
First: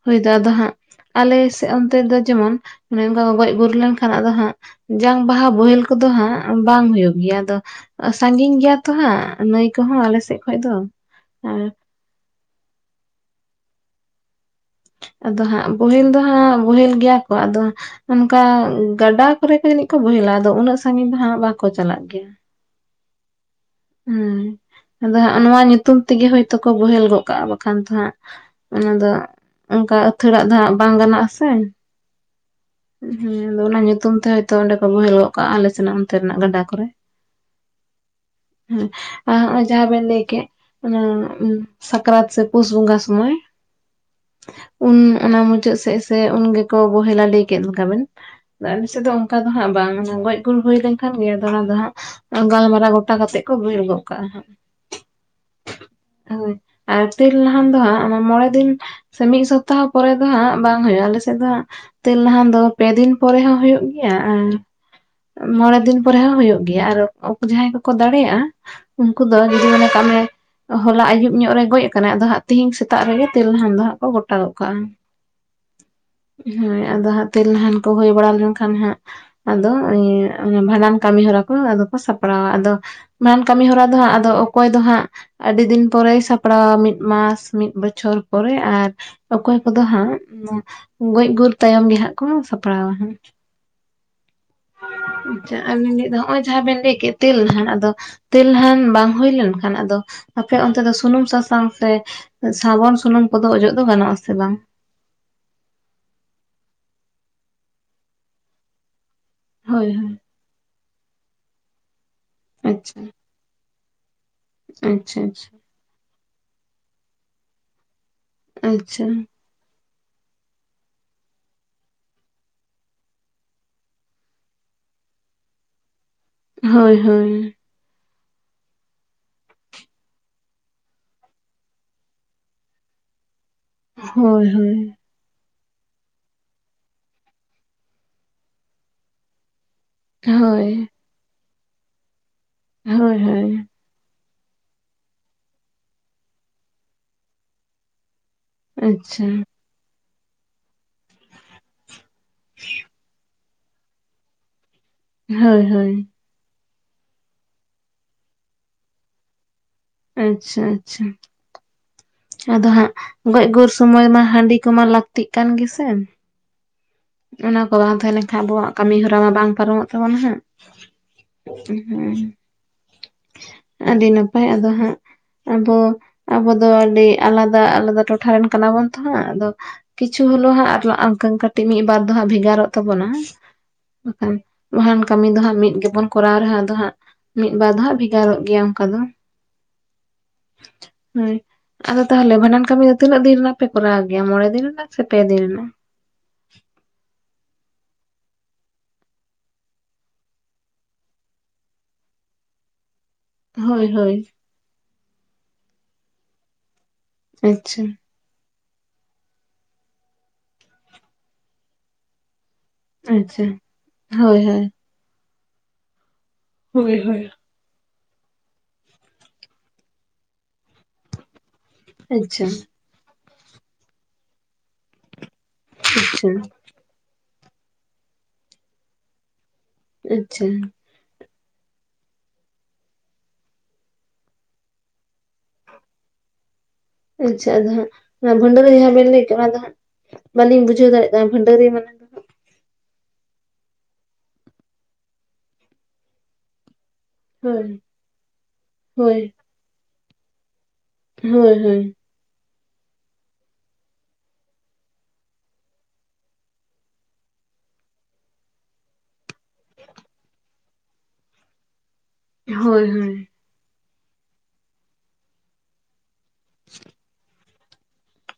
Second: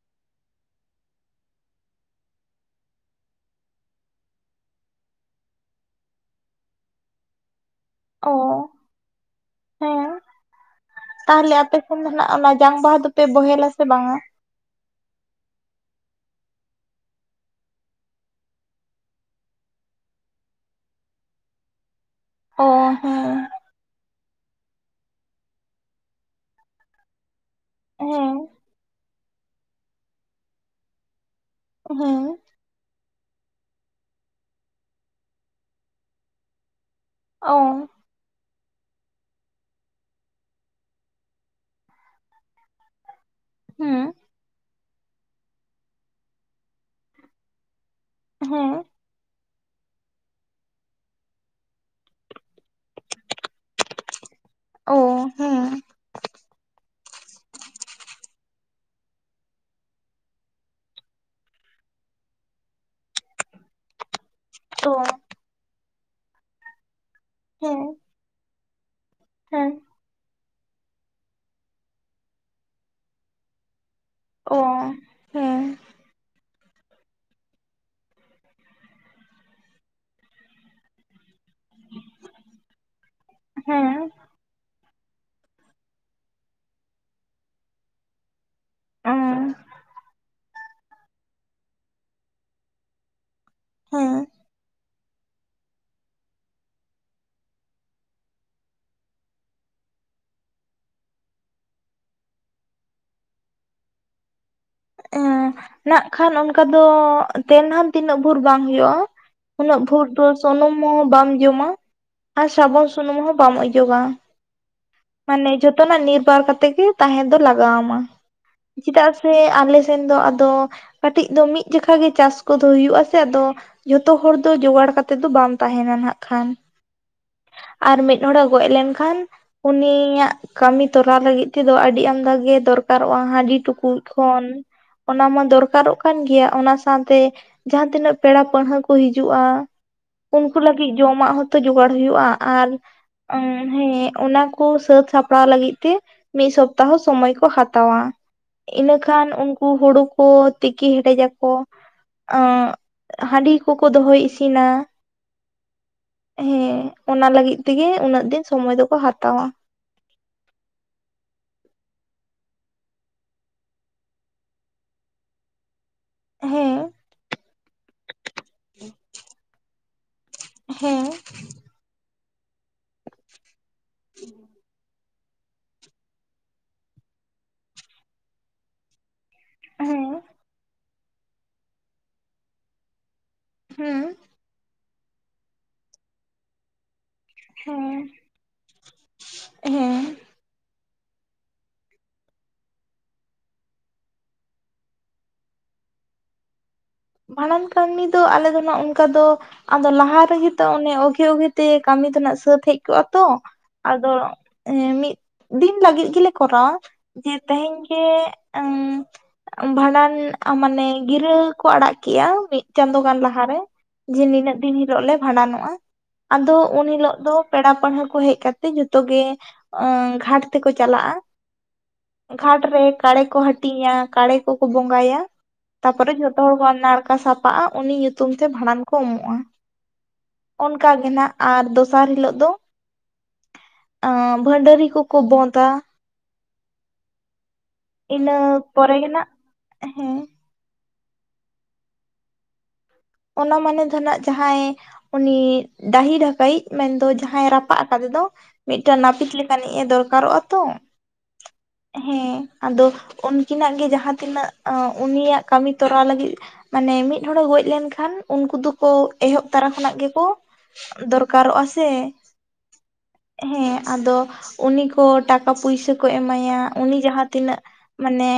ᱦᱳᱭᱛᱚ ᱟᱫᱚ ᱦᱟᱸᱜ ᱟᱞᱮ ᱥᱮᱫ ᱚᱱᱛᱮ ᱫᱚ ᱡᱮᱢᱚᱱ ᱚᱱᱮ ᱚᱱᱠᱟ ᱠᱚ ᱜᱚᱡ ᱜᱩᱨ ᱞᱮᱱᱠᱷᱟᱱ ᱟᱫᱚ ᱦᱟᱸᱜ ᱡᱟᱝ ᱵᱟᱦᱟ ᱵᱳᱦᱮᱞ ᱠᱚᱫᱚ ᱦᱟᱸᱜ ᱵᱟᱝ ᱦᱩᱭᱩᱜ ᱜᱮᱭᱟ ᱟᱫᱚ ᱚ ᱥᱟᱺᱜᱤᱧ ᱜᱮᱭᱟ ᱛᱚ ᱦᱟᱸᱜ ᱱᱟᱹᱭ ᱠᱚᱦᱚᱸ ᱟᱞᱮ ᱥᱮᱫ ᱠᱷᱚᱡ ᱫᱚ ᱟᱨ ᱮᱠᱷᱚᱱ ᱫᱚ ᱱᱟᱜ ᱚᱱᱟ ᱡᱟᱝ ᱵᱟᱦᱟ ᱫᱚᱯᱮ ᱵᱚᱦᱮᱞᱟ ᱥᱮ ᱵᱟᱝᱟ? ᱟᱫᱚ ᱦᱟᱸᱜ ᱵᱳᱦᱮᱞ ᱫᱚ ᱦᱟᱸᱜ ᱵᱳᱦᱮᱞ ᱜᱮᱭᱟ ᱠᱚ ᱟᱫᱚ ᱚᱱᱠᱟ ᱜᱟᱰᱟ ᱠᱚᱨᱮ ᱠᱚ ᱡᱟᱹᱱᱤᱡ ᱠᱚ ᱵᱳᱦᱮᱞᱟ ᱟᱫᱚ ᱩᱱᱟᱹᱜ ᱥᱟᱺᱜᱤᱧ ᱫᱚ ᱦᱟᱜ ᱵᱟᱠᱚ ᱪᱟᱞᱟᱜ ᱜᱮᱭᱟ᱾ ᱚ ᱦᱮᱸ ᱦᱩᱸ ᱟᱫᱚ ᱦᱚᱸᱜ ᱱᱚᱣᱟ ᱧᱩᱛᱩᱢ ᱛᱮᱜᱮ ᱦᱳᱭᱛᱳ ᱠᱚ ᱵᱳᱦᱮᱞ ᱜᱚᱫ ᱠᱟᱜᱼᱟ᱾ ᱮᱠᱷᱟᱱ ᱫᱚ ᱦᱮᱸ ᱦᱟᱸᱜ ᱚᱱᱟ ᱫᱚ ᱚᱱᱠᱟ ᱟᱹᱛᱷᱟᱹᱲᱟᱜ ᱫᱚ ᱦᱟᱸᱜ ᱵᱟᱝ ᱜᱟᱱᱚᱜ ᱟᱥᱮ᱾ ᱦᱮᱸ ᱦᱮᱸ ᱟᱫᱚ ᱚᱱᱟ ᱧᱩᱛᱩᱢ ᱛᱮ ᱦᱳᱭᱛᱚ ᱚᱸᱰᱮ ᱠᱚ ᱵᱳᱦᱮᱞ ᱜᱚᱫ ᱠᱟᱜᱼᱟ ᱟᱞᱮ ᱥᱮᱱᱟᱜ ᱚᱱᱛᱮᱱᱟᱜ ᱜᱟᱰᱟ ᱠᱚᱨᱮ᱾ ᱚ ᱦᱮᱸ ᱟᱨ ᱦᱚᱜᱚᱭ ᱡᱟᱦᱟ ᱵᱮᱱ ᱞᱟᱹᱭ ᱠᱮᱫ ᱚᱱᱟ ᱥᱟᱠᱨᱟᱛ ᱥᱮ ᱯᱩᱥ ᱵᱚᱸᱜᱟ ᱥᱩᱢᱟᱹᱭᱼᱼ ᱦᱩᱸ ᱩᱱ ᱚᱱᱟ ᱢᱩᱪᱟᱹᱫ ᱥᱮᱫ ᱥᱮ ᱩᱱᱜᱮᱠᱚ ᱵᱚᱦᱮᱞᱟ ᱞᱟᱹᱭ ᱠᱮᱫ ᱞᱮᱠᱟᱵᱤᱱ ᱦᱮᱸ ᱟᱞᱮᱥᱮᱫ ᱫᱚᱼᱼ ᱚᱱᱠᱟ ᱫᱚ ᱦᱟᱸᱜ ᱵᱟᱝ ᱜᱚᱡ ᱜᱩᱨ ᱦᱩᱭ ᱞᱮᱱᱠᱷᱟᱱ ᱜᱮ ᱚᱱᱟ ᱫᱚ ᱦᱟᱸᱜᱼᱼ ᱜᱟᱞᱢᱟᱨᱟᱣ ᱜᱚᱴᱟ ᱠᱟᱛᱮᱜ ᱠᱚ ᱵᱚᱦᱮᱞ ᱜᱚᱜ ᱠᱟᱜᱼᱟᱼᱼ ᱚ ᱦᱮᱸ, [unintelligible] ᱦᱩᱸ ᱟᱨ ᱛᱤᱞᱱᱟᱦᱟᱱ ᱫᱚ ᱦᱟᱸᱜ ᱚᱱᱟ ᱢᱚᱬᱮ ᱫᱤᱱ ᱥᱮ ᱢᱤᱫ ᱥᱚᱯᱛᱟᱦᱚ ᱯᱚᱨᱮ ᱫᱚ ᱦᱟᱸᱜ ᱵᱟᱝ ᱦᱩᱭᱩᱜᱼᱟ ᱟᱞᱮ ᱥᱮᱫ ᱫᱚ ᱦᱟᱸᱜ ᱦᱮᱞᱱᱟᱦᱟᱱ ᱫᱚ ᱯᱮ ᱫᱤᱱ ᱯᱚᱨᱮ ᱦᱚᱸ ᱦᱩᱭᱩᱜ ᱜᱮᱭᱟ ᱟᱨ ᱚ ᱢᱚᱬᱮ ᱫᱤᱱ ᱯᱚᱨᱮ ᱦᱚᱸ ᱦᱩᱭᱩᱜ ᱜᱮᱭᱟ ᱟᱨ ᱡᱟᱸᱦᱟᱭ ᱦᱮᱸ ᱠᱚᱠᱚ ᱫᱟᱲᱮᱭᱟᱜᱼᱟ ᱩᱱᱠᱩ ᱫᱚ ᱡᱩᱫᱤ ᱦᱮᱸ [unintelligible] ᱢᱚᱱᱮ ᱠᱟᱜ ᱢᱮ, ᱦᱚᱞᱟ ᱟᱹᱭᱩᱵ ᱧᱚᱜ ᱨᱮ ᱜᱚᱡ ᱠᱟᱱᱟᱭ ᱟᱫᱚ ᱦᱟᱸᱜ ᱛᱤᱦᱤᱧ ᱥᱮᱛᱟᱜ ᱨᱮᱜᱮ ᱛᱮᱞᱱᱟᱦᱟᱱ ᱫᱚ ᱦᱟᱸᱜ ᱜᱚᱴᱟᱜᱚᱫ ᱚ ᱠᱟᱜᱼᱟ ᱦᱮᱸ ᱦᱮᱸ ᱟᱫᱚ ᱦᱟᱸᱜ ᱛᱮᱞᱱᱟᱦᱟᱱ ᱠᱚ ᱦᱩᱭ ᱵᱟᱲᱟ ᱞᱮᱱᱠᱷᱟᱱ ᱦᱟᱸᱜ ᱟᱫᱚ ᱵᱷᱟᱸᱰᱟᱱ ᱠᱟᱹᱢᱤ ᱦᱚᱨᱟ ᱠᱚ, [unintelligible] ᱟᱫᱚ ᱠᱚ ᱥᱟᱯᱲᱟᱣᱟ ᱟᱫᱚ ᱵᱷᱟᱰᱟᱱ ᱠᱟᱹᱢᱤ ᱦᱚᱨᱟ ᱫᱚ ᱦᱟᱸᱜ ᱟᱫᱚ ᱚᱠᱚᱭ ᱫᱚ ᱦᱟᱸᱜ ᱟᱹᱰᱤ ᱫᱤᱱ ᱯᱚᱨᱮᱭ ᱥᱟᱯᱲᱟᱣᱟ ᱢᱤᱫ ᱢᱟᱥ ᱢᱤᱫ ᱵᱚᱪᱷᱚᱨ᱾ ᱯᱚᱨᱮ ᱟᱨ ᱦᱮᱸ ᱚᱠᱚᱭ ᱠᱚᱫᱚ ᱦᱟᱸᱜ ᱜᱚᱡ ᱜᱩᱨ ᱛᱟᱭᱚᱢ ᱜᱮ ᱦᱟᱸᱜ ᱠᱚ ᱥᱟᱯᱲᱟᱣᱟ ᱦᱟᱸᱜ᱾ ᱦᱳᱸᱭ᱾ ᱟᱪᱪᱷᱟ ᱟᱨ ᱱᱚᱜᱼᱚᱭ ᱡᱟᱦᱟᱸ ᱵᱮᱱ ᱞᱟᱹᱭ ᱠᱮᱫ ᱛᱮᱞ ᱱᱟᱦᱟᱱ ᱟᱫᱚ, ᱛᱮᱞᱱᱟᱦᱟᱱ ᱵᱟᱝ ᱦᱩᱭ ᱞᱮᱱᱠᱷᱟᱱ ᱟᱫᱚ ᱟᱯᱮ ᱚᱱᱛᱮ ᱫᱚ ᱥᱩᱱᱩᱢ ᱥᱟᱥᱟᱝ ᱥᱮ ᱥᱟᱵᱚᱱ ᱥᱩᱱᱩᱢ ᱠᱚᱫᱚ ᱚᱡᱚᱜ ᱫᱚ ᱜᱟᱱᱚᱜ ᱟᱥᱮ ᱵᱟᱝ? ᱱᱟᱜ ᱠᱷᱟᱱ ᱚᱱᱠᱟ ᱫᱚ ᱛᱮᱞᱱᱟᱦᱟᱱ ᱛᱤᱱᱟᱹᱜ ᱵᱷᱩᱨ ᱵᱟᱝ ᱦᱩᱭᱩᱜᱼᱟ ᱩᱱᱟᱹᱜ ᱦᱳᱭ ᱵᱷᱳᱨ ᱦᱳᱭ ᱫᱚ ᱥᱩᱱᱩᱢ ᱵᱟᱢ ᱡᱚᱢᱟ ᱟᱨ ᱥᱟᱵᱚᱱ ᱟᱪᱪᱷᱟ ᱥᱩᱱᱩᱢ ᱦᱚᱸ ᱵᱟᱢ ᱚᱡᱚᱜᱟ᱾ ᱟᱪᱪᱷᱟ ᱢᱟᱱᱮ ᱟᱪᱪᱷᱟ ᱡᱚᱛᱚᱱᱟᱜ ᱱᱤᱨᱵᱟᱨ ᱠᱟᱛᱮ ᱜᱮ ᱛᱟᱦᱮᱸ ᱫᱚ ᱞᱟᱜᱟᱣ ᱟᱢᱟ ᱟᱪᱪᱷᱟ ᱪᱮᱫᱟᱜ ᱥᱮ ᱟᱞᱮ ᱥᱮᱱ ᱫᱚ ᱟᱫᱚ ᱠᱟᱹᱴᱤᱡ ᱫᱚ ᱢᱤᱫ ᱡᱚᱠᱷᱟ ᱜᱮ ᱪᱟᱥ ᱠᱚᱫᱚ ᱦᱩᱭᱩᱜ ᱟ ᱥᱮ ᱟᱫᱚ, ᱡᱷᱚᱛᱚ ᱦᱚᱲ ᱫᱚ ᱡᱚᱜᱟᱲ ᱠᱟᱛᱮᱜ ᱫᱚ ᱵᱟᱢ ᱛᱟᱦᱮᱱᱟ ᱱᱟᱜ ᱠᱷᱟᱱ᱾ ᱦᱳᱭ ᱦᱳᱭ᱾ ᱟᱨ ᱢᱤᱫ ᱦᱚᱲᱮ ᱜᱚᱡ ᱞᱮᱱᱠᱷᱟᱱ᱾ ᱩᱱᱤᱭᱟᱜ ᱠᱟᱹᱢᱤ ᱛᱚᱨᱞᱟ ᱞᱟᱹᱜᱤᱫ ᱛᱮᱫᱚ ᱟᱹᱰᱤ ᱟᱢᱫᱟ ᱜᱮ ᱫᱚᱨᱠᱟᱨᱚᱜᱼᱟ ᱦᱟᱺᱰᱤ ᱴᱩᱠᱩᱡ᱾ ᱠᱷᱚᱱ ᱦᱳᱭ ᱦᱳᱭ ᱚᱱᱟᱢᱟ ᱫᱚᱨᱠᱟᱨᱚᱜ ᱠᱟᱱ ᱜᱮᱭᱟ ᱚᱱᱟ ᱥᱟᱸᱶᱛᱮ ᱡᱟᱦᱟᱸ ᱛᱤᱱᱟᱹᱜ ᱯᱮᱲᱟ ᱯᱟᱹᱲᱦᱟᱹ ᱠᱚ ᱦᱤᱡᱩᱜᱼᱟ᱾ ᱩᱱᱠᱩ ᱦᱳᱭ ᱞᱟᱹᱜᱤᱫ ᱡᱚᱢᱟᱜ ᱦᱚᱸᱛᱚ ᱡᱚᱜᱟᱲ ᱦᱩᱭᱩᱜᱼᱟ᱾ ᱟᱨ ᱦᱳᱭ ᱦᱳᱭ ᱦᱮᱸ ᱚᱱᱟ ᱩᱱᱠᱩ ᱥᱟᱹᱛ ᱥᱟᱯᱲᱟᱣ ᱞᱟᱹᱜᱤᱫ ᱛᱮ ᱢᱤᱫ ᱥᱚᱯᱛᱟᱦᱚ ᱥᱚᱢᱚᱭ ᱠᱚ ᱦᱟᱛᱟᱣᱟ᱾ ᱤᱱᱟᱹᱠᱷᱟᱱ ᱟᱪᱪᱷᱟ ᱩᱱᱠᱩ ᱦᱩᱲᱩ ᱠᱚ ᱛᱤᱠᱤ ᱦᱮᱰᱮᱡᱟᱠᱚ᱾ ᱟᱸᱜ ᱦᱟᱺᱰᱤ ᱠᱚᱠᱚ ᱫᱚᱦᱚᱭ ᱤᱥᱤᱱᱟ᱾ ᱦᱳᱭ ᱦᱳᱭ᱾ ᱦᱮᱸ ᱚᱱᱟ ᱞᱟᱹᱜᱤᱫ ᱛᱮᱜᱮ ᱩᱱᱟᱹᱜ ᱫᱤᱱ ᱥᱚᱢᱚᱭ ᱫᱚᱠᱚ ᱦᱟᱛᱟᱣᱟ᱾ ᱟᱪᱪᱷᱟ ᱟᱪᱪᱷᱟ᱾ ᱟᱫᱚ ᱦᱟᱸᱜ ᱜᱚᱡ ᱜᱩᱨ ᱥᱚᱢᱚᱭ ᱢᱟ ᱦᱟᱺᱰᱤ ᱠᱚᱢᱟ ᱞᱟᱹᱠᱛᱤᱜ ᱠᱟᱱ ᱜᱮᱥᱮ? ᱦᱮᱸ᱾ ᱚᱱᱟ ᱠᱚ ᱵᱟᱝ ᱛᱟᱦᱮᱸ ᱞᱮᱱᱠᱷᱟᱡ ᱟᱵᱚᱣᱟᱜ ᱠᱟᱹᱢᱤ ᱦᱚᱨᱟ ᱢᱟ ᱵᱟᱝ ᱯᱟᱨᱚᱢᱚᱜ ᱛᱟᱵᱚᱱᱟ ᱦᱟᱸᱜ᱾ ᱦᱮᱸ᱾ ᱦᱩᱸ, ᱟᱹᱰᱤ ᱱᱟᱯᱟᱭ ᱟᱫᱚ ᱦᱟᱸᱜ ᱟᱵᱚ, ᱟᱵᱚ ᱫᱚ ᱟᱹᱰᱤ ᱟᱞᱟᱫᱟ ᱟᱞᱟᱫᱟ ᱴᱚᱴᱷᱟᱨᱮᱱ ᱠᱟᱱᱟ ᱵᱚᱱ ᱛᱚ ᱦᱟᱸᱜ᱾ ᱟᱫᱚ ᱦᱮᱸ ᱠᱤᱪᱷᱩ ᱦᱚᱞᱳᱜ ᱦᱟᱸᱜ [unintelligible] ᱠᱟᱹᱴᱤᱡ ᱢᱤᱫᱵᱟᱨ ᱫᱚ ᱦᱟᱸᱜ ᱵᱷᱮᱜᱟᱨᱚᱜ ᱛᱟᱵᱚᱱᱟ᱾ ᱦᱮᱸ ᱠᱷᱟᱱ, ᱵᱟᱦᱟᱱ ᱠᱟᱹᱢᱤ ᱫᱚ ᱦᱟᱸᱜ ᱢᱤᱫ ᱜᱮᱵᱚᱱ ᱠᱚᱨᱟᱣ ᱨᱮᱦᱚᱸ ᱟᱫᱚ ᱦᱟᱸᱜ ᱢᱤᱫ ᱵᱟᱨ ᱫᱚ, ᱦᱟᱸᱜ ᱦᱮᱸ ᱵᱷᱮᱜᱟᱨᱚᱜ ᱜᱮᱭᱟ ᱚᱱᱠᱟ ᱫᱚ᱾ ᱦᱮᱸ ᱦᱳᱭ, ᱟᱫᱚ ᱛᱟᱦᱚᱞᱮ ᱵᱷᱟᱸᱰᱟᱱ ᱠᱟᱹᱢᱤ ᱫᱚ ᱛᱤᱱᱟᱹᱜ ᱫᱤᱱ ᱨᱮᱱᱟᱜ ᱯᱮ ᱠᱚᱨᱟᱣ ᱜᱮᱭᱟ ᱢᱚᱬᱮ ᱫᱤᱱ ᱨᱮᱱᱟᱜ ᱥᱮ ᱯᱮ ᱫᱤᱱ ᱨᱮᱱᱟᱜ? ᱵᱷᱟᱰᱟᱱ ᱠᱟᱹᱢᱤ ᱫᱚ ᱟᱞᱮ ᱫᱚ ᱦᱟᱸᱜ ᱚᱱᱠᱟ ᱫᱚ ᱟᱫᱚ ᱞᱟᱦᱟ ᱨᱮᱜᱮ ᱛᱚ ᱚᱱᱮ ᱚᱜᱮ, ᱚᱜᱮ ᱛᱮ ᱠᱟᱹᱢᱤ ᱫᱚ ᱱᱟᱜ ᱥᱟᱹᱛ ᱦᱮᱡ ᱠᱚᱜ-ᱟ ᱛᱚ ᱦᱳᱭ ᱟᱫᱚ ᱦᱳᱭ ᱢᱤᱫ ᱫᱤᱱ ᱞᱟᱹᱜᱤᱫ ᱜᱮᱞᱮ ᱠᱚᱨᱟᱣᱟ, ᱡᱮ ᱛᱮᱦᱮᱧ ᱟᱪᱪᱷᱟ ᱜᱮ, ᱩᱸ ᱵᱷᱟᱸᱰᱟᱱ ᱢᱟᱱᱮ ᱜᱤᱨᱟᱹ ᱠᱚ ᱟᱲᱟᱜ ᱠᱮᱜᱼᱟ, ᱢᱤᱫ ᱪᱟᱸᱫᱳ ᱜᱟᱱ ᱟᱪᱪᱷᱟ ᱞᱟᱦᱟᱨᱮ, ᱡᱮ ᱦᱳᱭ ᱱᱤᱱᱟᱹᱜ ᱦᱳᱭ ᱫᱤᱱ ᱦᱤᱞᱳᱜ ᱞᱮ, ᱵᱷᱟᱸᱰᱟᱱᱚᱜᱼᱟ᱾ ᱟᱫᱚ ᱩᱱ ᱦᱳᱭ ᱦᱤᱞᱳᱜ ᱦᱳᱭ ᱫᱚ, ᱯᱮᱲᱟ ᱯᱟᱹᱲᱦᱟᱹ ᱠᱚ ᱦᱮᱡ ᱠᱟᱛᱮ, ᱡᱚᱛᱚ ᱜᱮ ᱜᱷᱟᱴ ᱛᱮᱠᱚ ᱪᱟᱞᱟᱜᱼᱟ᱾ ᱟᱪᱪᱷᱟ ᱜᱷᱟᱴ ᱨᱮ ᱠᱟᱲᱮ ᱠᱚ ᱦᱟᱹᱴᱤᱧᱼᱟ, ᱠᱟᱲᱮ ᱠᱚᱠᱚ ᱵᱚᱸᱜᱟᱭᱟ ᱛᱟᱯᱚᱨᱮ ᱟᱪᱪᱷᱟ ᱡᱷᱚᱛᱚ ᱦᱚᱲ ᱠᱚ ᱱᱟᱲᱠᱟ ᱥᱟᱯᱟᱜᱼᱟ, ᱩᱱᱤ ᱧᱩᱛᱩᱢ ᱛᱮ ᱵᱷᱟᱸᱰᱟᱱ ᱠᱚ ᱩᱢᱚᱜᱼᱟ᱾ ᱟᱪᱪᱷᱟ, ᱚᱱᱠᱟ ᱜᱮ ᱱᱟᱜ, ᱟᱨ ᱫᱚᱥᱟᱨ ᱦᱤᱞᱳᱜ ᱫᱚ ᱟᱸ ᱵᱷᱚᱰᱟᱹᱨᱤ ᱠᱚᱠᱚ ᱵᱳᱛᱟ᱾ ᱟᱪᱪᱷᱟ ᱟᱫᱚ ᱦᱟᱸᱜ, ᱚᱱᱟ ᱤᱱᱟᱹ ᱵᱷᱟᱹᱰᱟᱹᱨᱤ ᱡᱟᱦᱟᱸ ᱯᱚᱨᱮ ᱜᱮ ᱵᱮᱱ ᱞᱟᱹᱭ ᱱᱟᱜ ᱠᱮᱫ, ᱚᱱᱟ ᱫᱚ ᱦᱟᱸᱜ ᱦᱮᱸ ᱵᱟᱹᱞᱤᱧ ᱵᱩᱡᱷᱟᱹᱣ ᱫᱟᱲᱮᱭᱟᱜ ᱠᱟᱱᱟ, ᱵᱷᱟᱹᱰᱟᱹᱨᱤ ᱢᱟᱱᱮ? ᱫᱚ ᱚᱱᱟ ᱢᱟᱱᱮ ᱫᱚ ᱱᱟᱜ ᱡᱟᱦᱟᱸᱭ ᱩᱱᱤ, ᱰᱟᱹᱦᱤ ᱰᱟᱠᱟᱭᱤᱡ ᱢᱮᱱᱫᱚ ᱡᱟᱦᱟᱸ ᱡᱟᱦᱟᱸᱭ ᱦᱳᱭ ᱨᱟᱯᱟᱜ ᱠᱟᱫᱮ ᱫᱚ, ᱢᱤᱫᱴᱟᱱ ᱦᱳᱭ ᱱᱟᱹᱯᱤᱛ ᱞᱮᱠᱟᱱᱤᱡ ᱮ, ᱫᱚᱨᱠᱟᱨᱚᱜᱼᱟ ᱛᱚ᱾ ᱦᱳᱭ, ᱦᱳᱭ᱾ ᱦᱮᱸ ᱟᱫᱚ ᱩᱱᱠᱤᱱᱟᱜ ᱜᱮ, ᱡᱟᱦᱟᱸ ᱛᱤᱱᱟᱹᱜ ᱩᱱᱤᱭᱟᱜ ᱠᱟᱹᱢᱤ ᱛᱚᱨᱟᱣ ᱞᱟᱹᱜᱤᱫ, ᱢᱟᱱᱮ ᱢᱤᱫ ᱦᱚᱲᱮ ᱜᱚᱡ ᱞᱮᱱᱠᱷᱟᱱ, ᱠᱷᱟᱱ ᱩᱱᱠᱩ ᱫᱚᱠᱚ, ᱮᱦᱚᱵ ᱛᱚᱨᱟ ᱠᱷᱚᱱᱟᱜ ᱜᱮᱠᱚ ᱫᱚᱨᱠᱟᱨᱚᱜᱼᱟ ᱥᱮ᱾ ᱦᱳᱭ, ᱦᱳᱭ᱾ ᱦᱮᱸ ᱟᱫᱚ ᱩᱱᱤ ᱠᱚ, ᱴᱟᱠᱟ ᱯᱩᱭᱥᱟᱹ ᱠᱚ ᱮᱢᱟᱭᱟ, ᱩᱱᱤ ᱡᱟᱦᱟᱸ ᱛᱤᱱᱟᱹᱜ ᱢᱟᱱᱮ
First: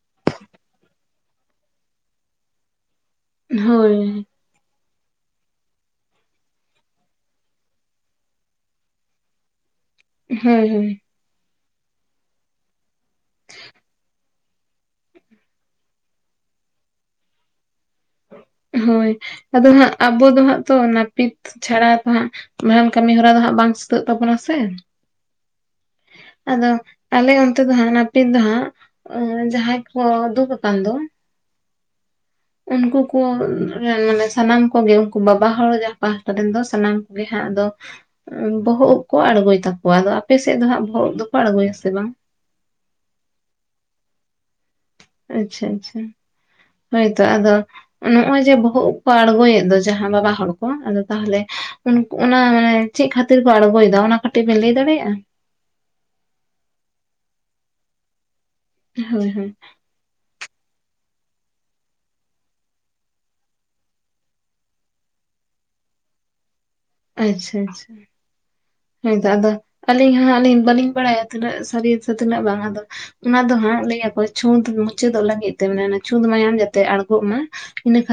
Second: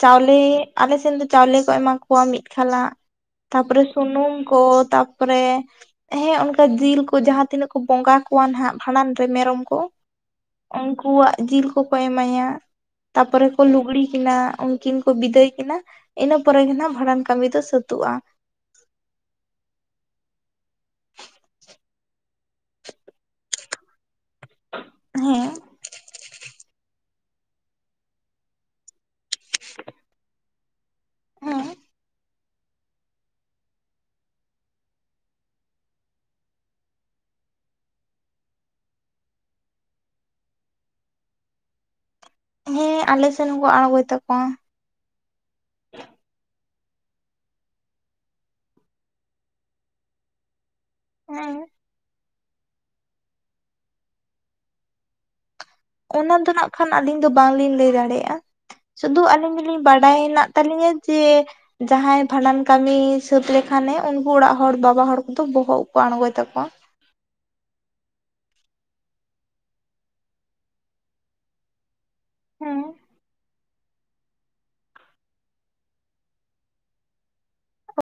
ᱪᱟᱣᱞᱮ, ᱟᱞᱮ ᱥᱮᱱ ᱫᱚ ᱪᱟᱣᱞᱮ ᱠᱚ ᱮᱢᱟ ᱠᱚᱣᱟ, ᱢᱤᱫ ᱠᱷᱟᱞᱟᱜ, ᱛᱟᱯᱚᱨᱮ ᱦᱳᱭ ᱥᱩᱱᱩᱢ ᱠᱚ ᱛᱟᱯᱚᱨᱮ ᱦᱮᱸ ᱚᱱᱠᱟ ᱡᱤᱞ ᱠᱚ, ᱡᱟᱦᱟᱸ ᱛᱤᱱᱟᱹᱜ ᱠᱚ ᱵᱚᱸᱜᱟ ᱠᱚᱣᱟ ᱦᱟᱜ, ᱵᱷᱟᱸᱰᱟᱱ ᱨᱮ ᱢᱮᱨᱚᱢ ᱠᱚ ᱦᱳᱭ ᱦᱳᱭ ᱩᱝᱠᱩᱣᱟᱜ ᱡᱤᱞ ᱠᱚᱠᱚ ᱮᱢᱟᱭᱟ, ᱛᱟᱯᱚᱨᱮ ᱠᱚ ᱞᱩᱜᱽᱲᱤ ᱠᱤᱱᱟ, ᱩᱱᱠᱤᱱ ᱠᱚ ᱵᱤᱫᱟᱹᱭ ᱠᱤᱱᱟᱹ ᱤᱱᱟᱹ ᱯᱚᱨᱮᱜᱮ ᱱᱟᱜ, ᱵᱷᱟᱸᱰᱟᱱ ᱠᱟᱹᱢᱤ ᱫᱚ ᱥᱟᱹᱛᱚᱜᱼᱟ᱾ ᱦᱳᱭ ᱟᱫᱚ ᱦᱟᱸᱜ ᱟᱵᱚ ᱫᱚ, ᱦᱟᱸᱜ ᱛᱚ ᱱᱟᱹᱯᱤᱛ ᱪᱷᱟᱲᱟ ᱫᱚ, ᱦᱟᱸᱜ ᱢᱟᱨᱟᱝ ᱠᱟᱹᱢᱤᱦᱚᱨᱟ ᱫᱚ, ᱦᱟᱸᱜ ᱵᱟᱝ ᱥᱟᱹᱛᱟᱹᱜ ᱛᱟᱵᱚᱱᱟ ᱥᱮ? ᱦᱮᱸ ᱟᱫᱚ ᱟᱞᱮ ᱚᱱᱛᱮ ᱫᱚ ᱦᱟᱜ, ᱱᱟᱯᱤᱫ ᱫᱚ ᱦᱟᱜ ᱡᱟᱦᱟᱸᱭ ᱠᱚ ᱫᱩᱠ ᱟᱠᱟᱱ ᱫᱚ, ᱦᱮᱸ ᱩᱱᱠᱩ ᱠᱚ ᱢᱟᱱᱮ ᱥᱟᱱᱟᱢ ᱠᱚᱜᱮ, ᱩᱱᱠᱩ ᱵᱟᱵᱟ ᱦᱚᱲ ᱡᱟᱦᱟᱸ ᱯᱟᱦᱴᱟ ᱨᱮᱱ ᱫᱚ, ᱥᱟᱱᱟᱢ ᱠᱚᱜᱮ ᱦᱟᱸᱜ ᱫᱚ ᱵᱚᱦᱚᱜ ᱩᱵ ᱠᱚ ᱟᱬᱜᱚᱭ ᱛᱟᱠᱚᱣᱟ, ᱟᱫᱚ ᱟᱯᱮᱥᱮᱫ ᱫᱚ ᱦᱟᱸᱜ ᱵᱚᱦᱚᱜ ᱩᱵ ᱫᱚᱠᱚ, ᱟᱬᱜᱚᱭ ᱟᱥᱮ ᱵᱟᱝ? ᱦᱮᱸ ᱟᱞᱮᱥᱮᱱ ᱦᱚᱸᱠᱚ, ᱟᱲᱜᱚᱭ ᱛᱟᱠᱚᱣᱟ᱾ ᱟᱪᱪᱷᱟ, ᱟᱪᱪᱷᱟ᱾ ᱦᱳᱭᱛᱚ ᱟᱫᱚ ᱱᱚᱜᱼᱚᱭ ᱡᱮ, ᱵᱚᱦᱚᱜ ᱩᱵ ᱠᱚ ᱟᱲᱜᱚᱭᱮᱫ, ᱫᱚ ᱡᱟᱦᱟᱸ ᱵᱟᱵᱟ ᱦᱚᱲ ᱠᱚ, ᱟᱫᱚ ᱛᱟᱦᱚᱞᱮ ᱦᱮᱸ ᱚᱱᱟ ᱢᱟᱱᱮ ᱪᱮᱫ ᱠᱷᱟᱹᱛᱤᱨ ᱠᱚ ᱟᱬᱜᱚᱭ ᱫᱟ, ᱚᱱᱟ ᱠᱟᱹᱴᱤᱡ ᱵᱮᱱ ᱞᱟᱹᱭ ᱫᱟᱲᱮᱭᱟᱜᱼᱟ,? ᱚᱱᱟ ᱫᱚ ᱱᱟᱜ ᱠᱷᱟᱱ, ᱟᱹᱞᱤᱧ ᱫᱚ ᱵᱟᱝᱞᱤᱧ ᱞᱟᱹᱭ ᱫᱟᱲᱮᱭᱟᱜᱼᱟ, ᱥᱩᱫᱩ ᱦᱳᱭ ᱦᱳᱭ ᱟᱹᱞᱤᱧ ᱫᱚᱞᱤᱧ ᱵᱟᱰᱟᱭ ᱦᱮᱱᱟᱜ ᱛᱟᱹᱞᱤᱧᱟ ᱡᱮ, ᱡᱟᱦᱟᱸᱭ ᱵᱷᱟᱸᱰᱟᱱ ᱠᱟᱹᱢᱤ ᱥᱟᱹᱛ ᱞᱮᱠᱷᱟᱱ ᱮᱸ, ᱩᱱᱠᱩ ᱚᱲᱟᱜ ᱦᱚᱲ ᱵᱟᱵᱟ ᱦᱚᱲ ᱠᱚᱫᱚ, ᱵᱚᱦᱚᱜ ᱠᱚ ᱠᱚ ᱟᱬᱜᱚᱭ ᱛᱟᱠᱚᱣᱟ᱾ ᱟᱪᱪᱷᱟ, ᱟᱪᱪᱷᱟ, ᱦᱳᱭᱛᱚ ᱟᱫᱚ ᱦᱚ ᱟᱹᱞᱤᱧ ᱦᱟᱸᱜ ᱟᱹᱞᱤ ᱵᱟᱹᱞᱤᱧ ᱵᱟᱲᱟᱭᱟ ᱛᱤᱱᱟᱹᱜ ᱥᱟᱹᱨᱤ ᱛᱤᱱᱟᱹᱜ ᱵᱟᱝ ᱦᱮᱸ ᱟᱫᱚ, ᱚᱱᱟ ᱫᱚ ᱦᱟᱸᱜ ᱞᱟᱹᱭ ᱟᱠᱚ ᱪᱷᱩᱸᱛ ᱢᱩᱪᱟᱹᱫᱚᱜ ᱞᱟᱹᱜᱤᱫ ᱛᱮ, ᱢᱟᱱᱮ ᱪᱷᱩᱸᱛ ᱢᱟᱭᱟᱢ ᱡᱟᱛᱮ, ᱟᱬᱜᱚᱜ ᱢᱟ ᱤᱱᱟᱹ ᱠᱷᱟᱹᱛᱤᱨ᱾